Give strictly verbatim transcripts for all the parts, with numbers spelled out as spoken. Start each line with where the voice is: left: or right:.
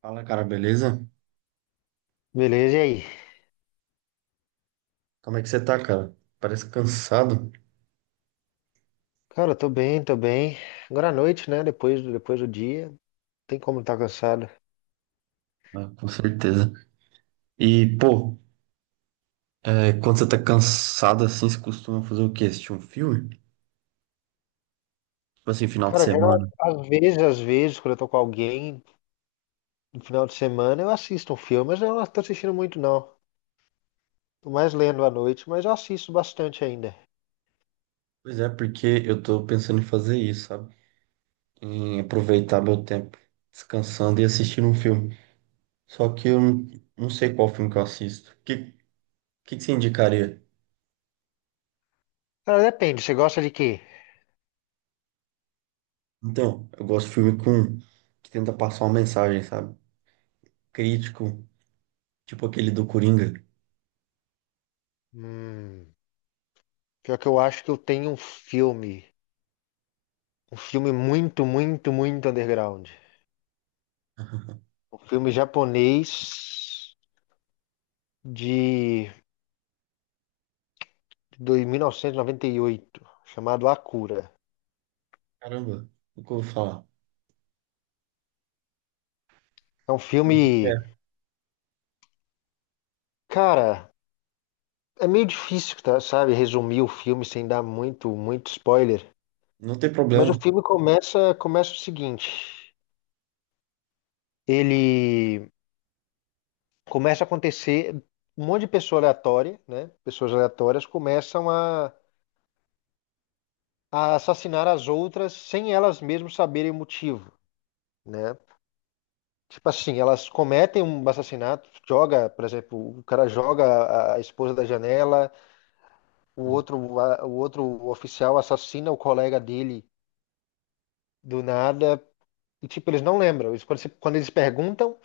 right: Fala, cara, beleza?
left: Beleza, e aí?
right: Como é que você tá, cara? Parece cansado.
left: Cara, tô bem, tô bem. Agora à noite, né? Depois, do- depois do dia, não tem como estar tá cansado.
right: Ah, com certeza. E, pô, é, quando você tá cansado assim, você costuma fazer o quê? Assistir um filme? Tipo assim, final de
left: Cara, geral,
right: semana.
left: às vezes, às vezes, quando eu tô com alguém no final de semana, eu assisto um filme, mas eu não tô assistindo muito, não. Tô mais lendo à noite, mas eu assisto bastante ainda.
right: Pois é, porque eu tô pensando em fazer isso, sabe? Em aproveitar meu tempo descansando e assistindo um filme. Só que eu não, não sei qual filme que eu assisto. O que, que, que você indicaria?
left: Cara, depende, você gosta de quê?
right: Então, eu gosto de filme com, que tenta passar uma mensagem, sabe? Crítico, tipo aquele do Coringa.
left: Hum, pior que eu acho que eu tenho um filme, um filme muito, muito, muito underground. Um filme japonês de de mil novecentos e noventa e oito, chamado Akira.
right: Caramba, nunca ouvi falar.
left: É um
right: Sobre o que que
left: filme.
right: é?
left: Cara, é meio difícil, tá, sabe, resumir o filme sem dar muito, muito spoiler.
right: Não tem
left: Mas
right: problema.
left: o filme começa, começa o seguinte: ele começa a acontecer. Um monte de pessoa aleatória, né? Pessoas aleatórias começam a, a assassinar as outras sem elas mesmas saberem o motivo, né? Tipo assim, elas cometem um assassinato, joga, por exemplo, o cara joga a- a esposa da janela, o
right: Que
left: outro, a- o outro oficial assassina o colega dele do nada. E, tipo, eles não lembram. Eles- Quando, se- quando eles perguntam,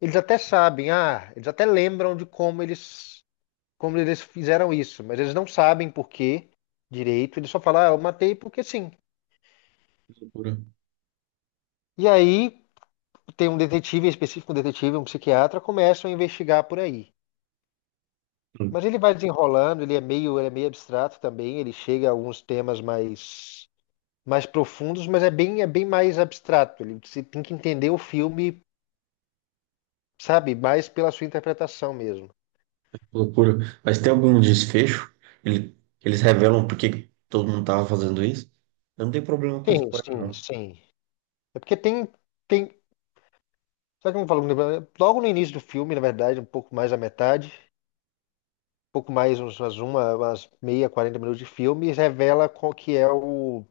left: eles até sabem, ah, eles até lembram de como eles, como eles fizeram isso, mas eles não sabem por quê direito. Eles só falam, ah, eu matei porque sim.
right: loucura.
left: E aí tem um detetive em específico, um detetive, um psiquiatra, começam a investigar por aí.
right: Hum, que
left: Mas ele vai desenrolando, ele é meio, ele é meio abstrato também, ele chega a alguns temas mais, mais profundos, mas é bem, é bem mais abstrato. Ele, você tem que entender o filme, sabe, mais pela sua interpretação mesmo.
right: Loucura. Mas tem algum desfecho? Ele- Eles revelam por que que todo mundo tava fazendo isso? Eu não tenho problema com
left: Sim,
right: spoiler,
left: sim,
right: não.
left: sim. É porque tem, tem, sabe como eu falo, né, logo no início do filme, na verdade, um pouco mais da metade, um pouco mais, uns- umas uma, umas meia, quarenta minutos de filme, revela qual que é o,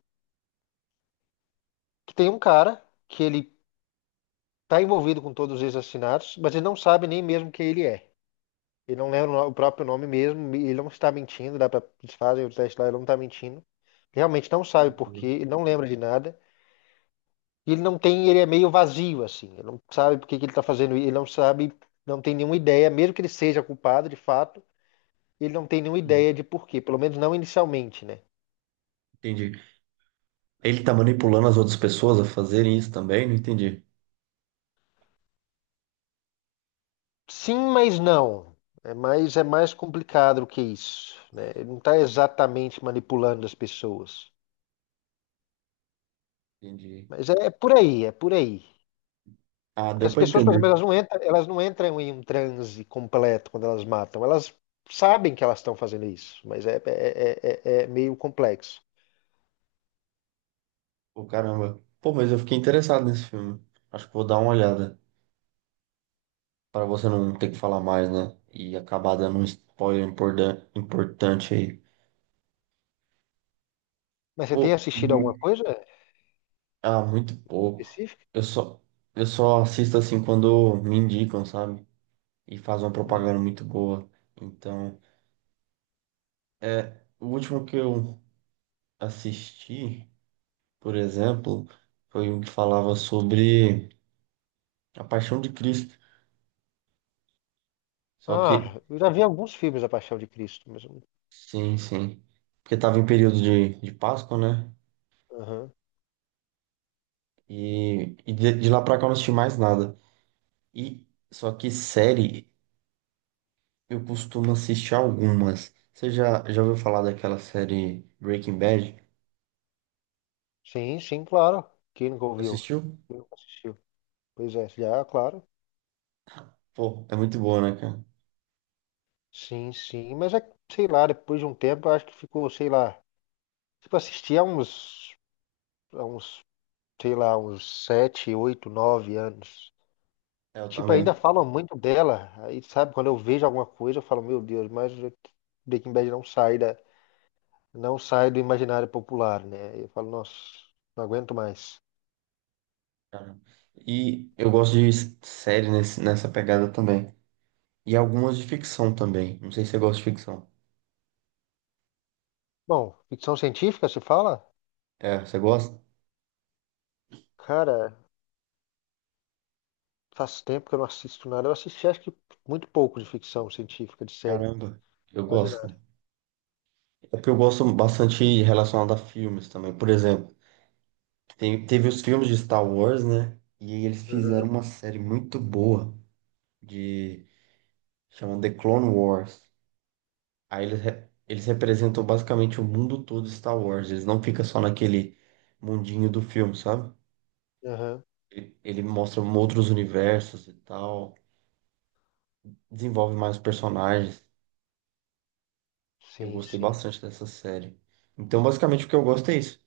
left: que tem um cara que ele tá envolvido com todos esses assassinatos, mas ele não sabe nem mesmo quem ele é. Ele não lembra o no- o próprio nome mesmo, e ele não está mentindo, dá pra, eles fazem o teste lá, ele não tá mentindo. Realmente não
right: Que
left: sabe por
right: loucura.
left: quê, ele não lembra de nada. E ele não tem, ele é meio vazio, assim. Ele não sabe por que que ele está fazendo isso, ele não sabe, não tem nenhuma ideia, mesmo que ele seja culpado de fato, ele não tem nenhuma
right: Hum,
left: ideia de porquê, pelo menos não inicialmente, né?
right: Entendi. Ele tá manipulando as outras pessoas a fazerem isso também? Não entendi.
left: Sim, mas não. É mais, é mais complicado do que isso, né? Ele não está exatamente manipulando as pessoas.
right: Entendi.
left: Mas é, é por aí, é por aí.
right: Ah,
left: Porque
right: deu
left: as
right: pra
left: pessoas, por
right: entender.
left: exemplo, elas não entram, elas não entram em um transe completo quando elas matam. Elas sabem que elas estão fazendo isso, mas é, é, é, é é meio complexo.
right: Pô, caramba. Pô, mas eu fiquei interessado nesse filme. Acho que vou dar uma olhada. Pra você não ter que falar mais, né? E acabar dando um spoiler importan- importante aí.
left: Mas você tem
right: Pô, e
left: assistido alguma coisa
right: Ah, muito pouco.
left: específica?
right: Eu só, eu só assisto assim quando me indicam, sabe? E faz uma propaganda
left: Hum.
right: muito boa. Então, é, o último que eu assisti, por exemplo, foi um que falava sobre a Paixão de Cristo. Só que,
left: Ah, eu já vi alguns filmes da Paixão de Cristo, mas... eu
right: sim, sim. Porque tava em período de, de Páscoa, né?
left: Aham.
right: E, e de, de lá pra cá eu não assisti mais nada. E só que série, eu costumo assistir algumas. Você já, já ouviu falar daquela série Breaking Bad?
left: Sim, sim, claro. Quem nunca
right: Já
left: ouviu?
right: assistiu?
left: Quem nunca assistiu? Pois é, já, claro.
right: Pô, é muito boa, né, cara?
left: Sim, sim, mas é, que, sei lá, depois de um tempo, eu acho que ficou, sei lá... Tipo, assisti há uns, há uns, sei lá, uns sete, oito, nove anos.
right: É, eu
left: Tipo,
right: também.
left: ainda falam muito dela. Aí, sabe, quando eu vejo alguma coisa, eu falo, meu Deus, mas Breaking Bad não sai da, não sai do imaginário popular, né? Eu falo, nossa, não aguento mais.
right: Cara, e eu gosto de s- série nesse, nessa pegada também. E algumas de ficção também. Não sei se você gosta de ficção.
left: Bom, ficção científica, se fala?
right: É, você gosta?
left: Cara, faz tempo que eu não assisto nada. Eu assisti, acho que muito pouco de ficção científica, de série.
right: Caramba, eu
left: Quase
right: gosto,
left: nada.
right: cara. É porque eu gosto bastante relacionado a filmes também. Por exemplo, tem- teve os filmes de Star Wars, né? E eles fizeram
left: Aham,
right: uma série muito boa de... Chama The Clone Wars. Aí eles, re- eles representam basicamente o mundo todo de Star Wars. Eles não ficam só naquele mundinho do filme, sabe?
left: aham.
right: Ele, ele mostra um outros universos e tal. Desenvolve mais personagens. Eu
left: Sim,
right: gostei
left: sim.
right: bastante dessa série. Então, basicamente, o que eu gosto é isso.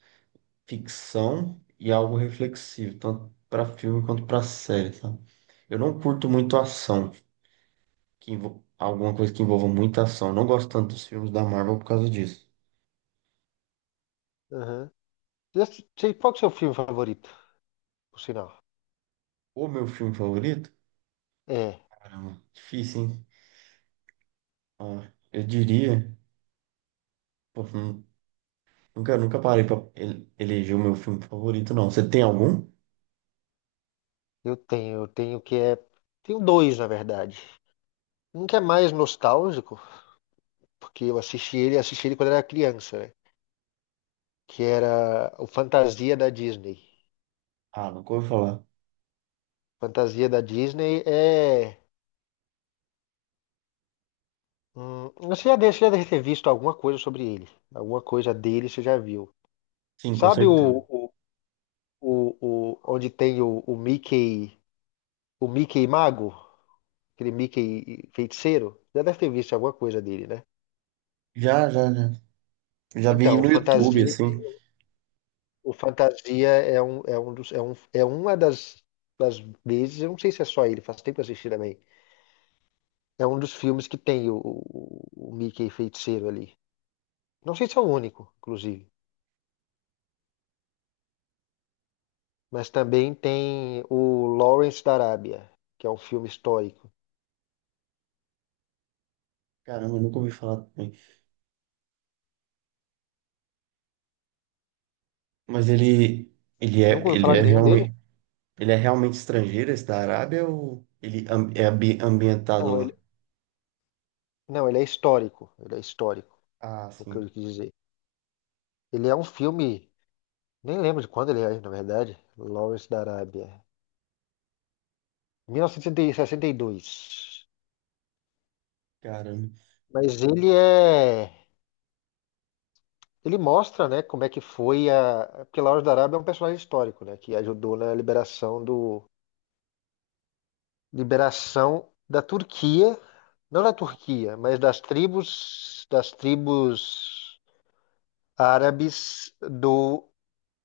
right: Ficção e algo reflexivo, tanto pra filme quanto pra série, sabe? Eu não curto muito ação, que envol- alguma coisa que envolva muita ação. Eu não gosto tanto dos filmes da Marvel por causa disso.
left: Aham. E esse- sei- Qual que é o seu filme favorito, por sinal?
right: O meu filme favorito?
left: É,
right: Caramba, difícil, hein? Ah, eu diria. Pô, hum, nunca, nunca parei pra ele- eleger o meu filme favorito, não. Você tem algum?
left: eu tenho, eu tenho que é. Tenho dois, na verdade. Um que é mais nostálgico, porque eu assisti ele, assisti ele quando era criança, né? Que era o Fantasia da Disney.
right: Ah, nunca ouvi falar.
left: Fantasia da Disney é. Hum, você já deve, você já deve ter visto alguma coisa sobre ele. Alguma coisa dele você já viu.
right: Sim, com
left: Sabe o,
right: certeza.
left: o, o, o- onde tem o, o Mickey, o Mickey Mago? Aquele Mickey feiticeiro? Já deve ter visto alguma coisa dele, né?
right: Já, já, já. Já vi
left: Então, o
right: no YouTube,
left: Fantasia,
right: assim.
left: o Fantasia é um, é um dos, é um, é uma das, das vezes, eu não sei se é só ele, faz tempo que eu assisti também. É um dos filmes que tem o, o, o Mickey feiticeiro ali. Não sei se é o único, inclusive. Mas também tem o Lawrence da Arábia, que é um filme histórico.
right: Caramba, eu nunca ouvi falar também. Mas ele, ele é,
left: Nunca ouviu
right: ele
left: falar
right: é
left: de nenhum deles?
right: realmente, ele é realmente estrangeiro, esse da Arábia, ou ele am- é ambi- ambientado
left: Não,
right: lá?
left: ele, não, ele é histórico. Ele é histórico,
right: Ah,
left: o que
right: sim.
left: eu quis dizer. Ele é um filme, nem lembro de quando ele é, na verdade. Lawrence da Arábia. mil novecentos e sessenta e dois.
right: Caramba,
left: Mas ele é. Ele mostra, né, como é que foi a. Porque Lawrence da Arábia é um personagem histórico, né, que ajudou na liberação do. Liberação da Turquia não da Turquia, mas das tribos, das tribos árabes do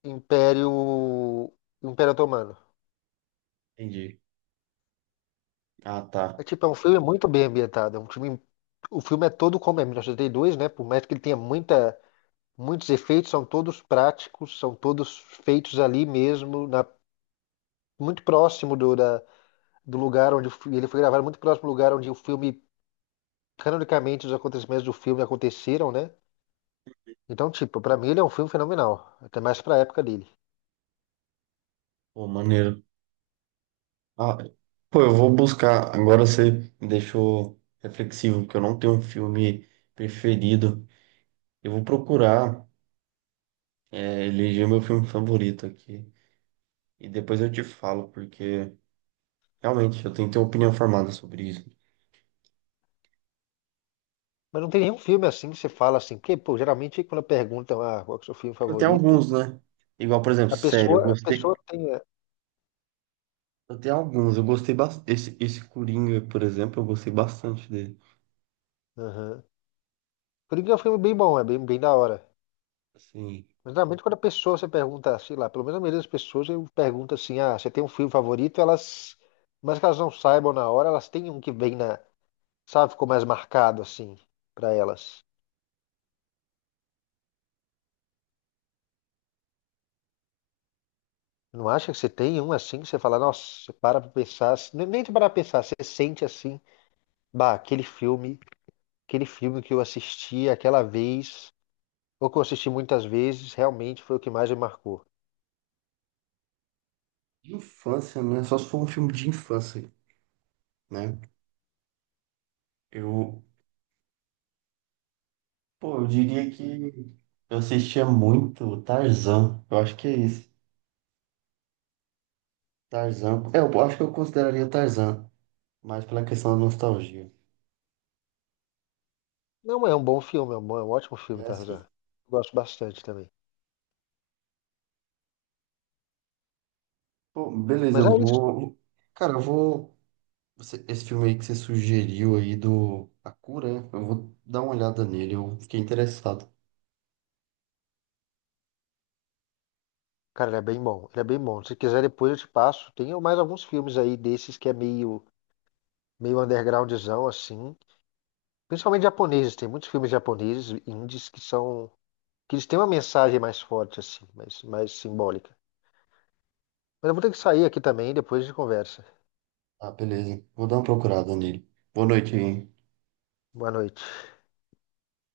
left: Império, Império Otomano.
right: entendi. Ah, tá.
left: É tipo, é um filme muito bem ambientado, é um filme, o filme é todo como é mil novecentos e oitenta e dois, né? Por mais que ele tenha muita, muitos efeitos, são todos práticos, são todos feitos ali mesmo, na, muito próximo do, da, do lugar onde o fi- ele foi gravado, muito próximo do lugar onde o filme, canonicamente, os acontecimentos do filme aconteceram, né? Então, tipo, pra mim ele é um filme fenomenal, até mais pra época dele.
right: Pô, maneiro. Ah, pô, eu vou buscar. Agora você me deixou reflexivo, porque eu não tenho um filme preferido. Eu vou procurar, é, eleger meu filme favorito aqui. E depois eu te falo, porque realmente eu tenho que ter opinião formada sobre isso.
left: Mas não tem nenhum filme assim que você fala assim, porque, pô, geralmente quando perguntam ah, qual que é o seu filme
right: Eu tenho
left: favorito,
right: alguns, né? Igual, por exemplo,
left: a
right: sério, eu
left: pessoa, a
right: gostei.
left: pessoa tem. É,
right: Eu tenho alguns, eu gostei bastante. Esse, esse Coringa, por exemplo, eu gostei bastante dele.
left: aham. Coringa é um filme bem bom, é bem, bem da hora.
right: Assim,
left: Mas geralmente quando a pessoa você pergunta, sei lá, pelo menos a maioria das pessoas eu pergunto assim, ah, você tem um filme favorito, elas. Mas que elas não saibam na hora, elas têm um que vem na. Sabe, ficou mais marcado assim, pra elas. Não acha que você tem um assim que você fala, nossa, você para pra pensar, assim, nem nem de parar pra pensar, você sente assim, bah, aquele filme. Aquele filme que eu assisti aquela vez, ou que eu assisti muitas vezes, realmente foi o que mais me marcou.
right: de infância, né? Só se for um filme de infância, né? Eu, pô, eu diria que. Eu assistia muito Tarzan. Eu acho que é isso. Tarzan. É, eu acho que eu consideraria Tarzan, mas pela questão da nostalgia.
left: Não é um bom filme, é um, bom- é um ótimo
right: É
left: filme, Tarzan.
right: assim.
left: Eu gosto bastante também.
right: Pô, beleza,
left: Mas
right: eu
left: é isso.
right: vou. Cara, eu vou. você- Esse filme aí que você sugeriu aí do A Cura, né? Eu vou dar uma olhada nele. Eu fiquei interessado.
left: Cara, ele é bem bom. Ele é bem bom. Se quiser, depois eu te passo. Tem mais alguns filmes aí desses que é meio, meio undergroundzão, assim. Principalmente japoneses. Tem muitos filmes japoneses, indies, que são... Que eles têm uma mensagem mais forte, assim, mais, mais simbólica. Mas eu vou ter que sair aqui também, depois a gente conversa.
right: Ah, beleza. Vou dar uma procurada nele. Boa noite, hein?
left: Boa noite.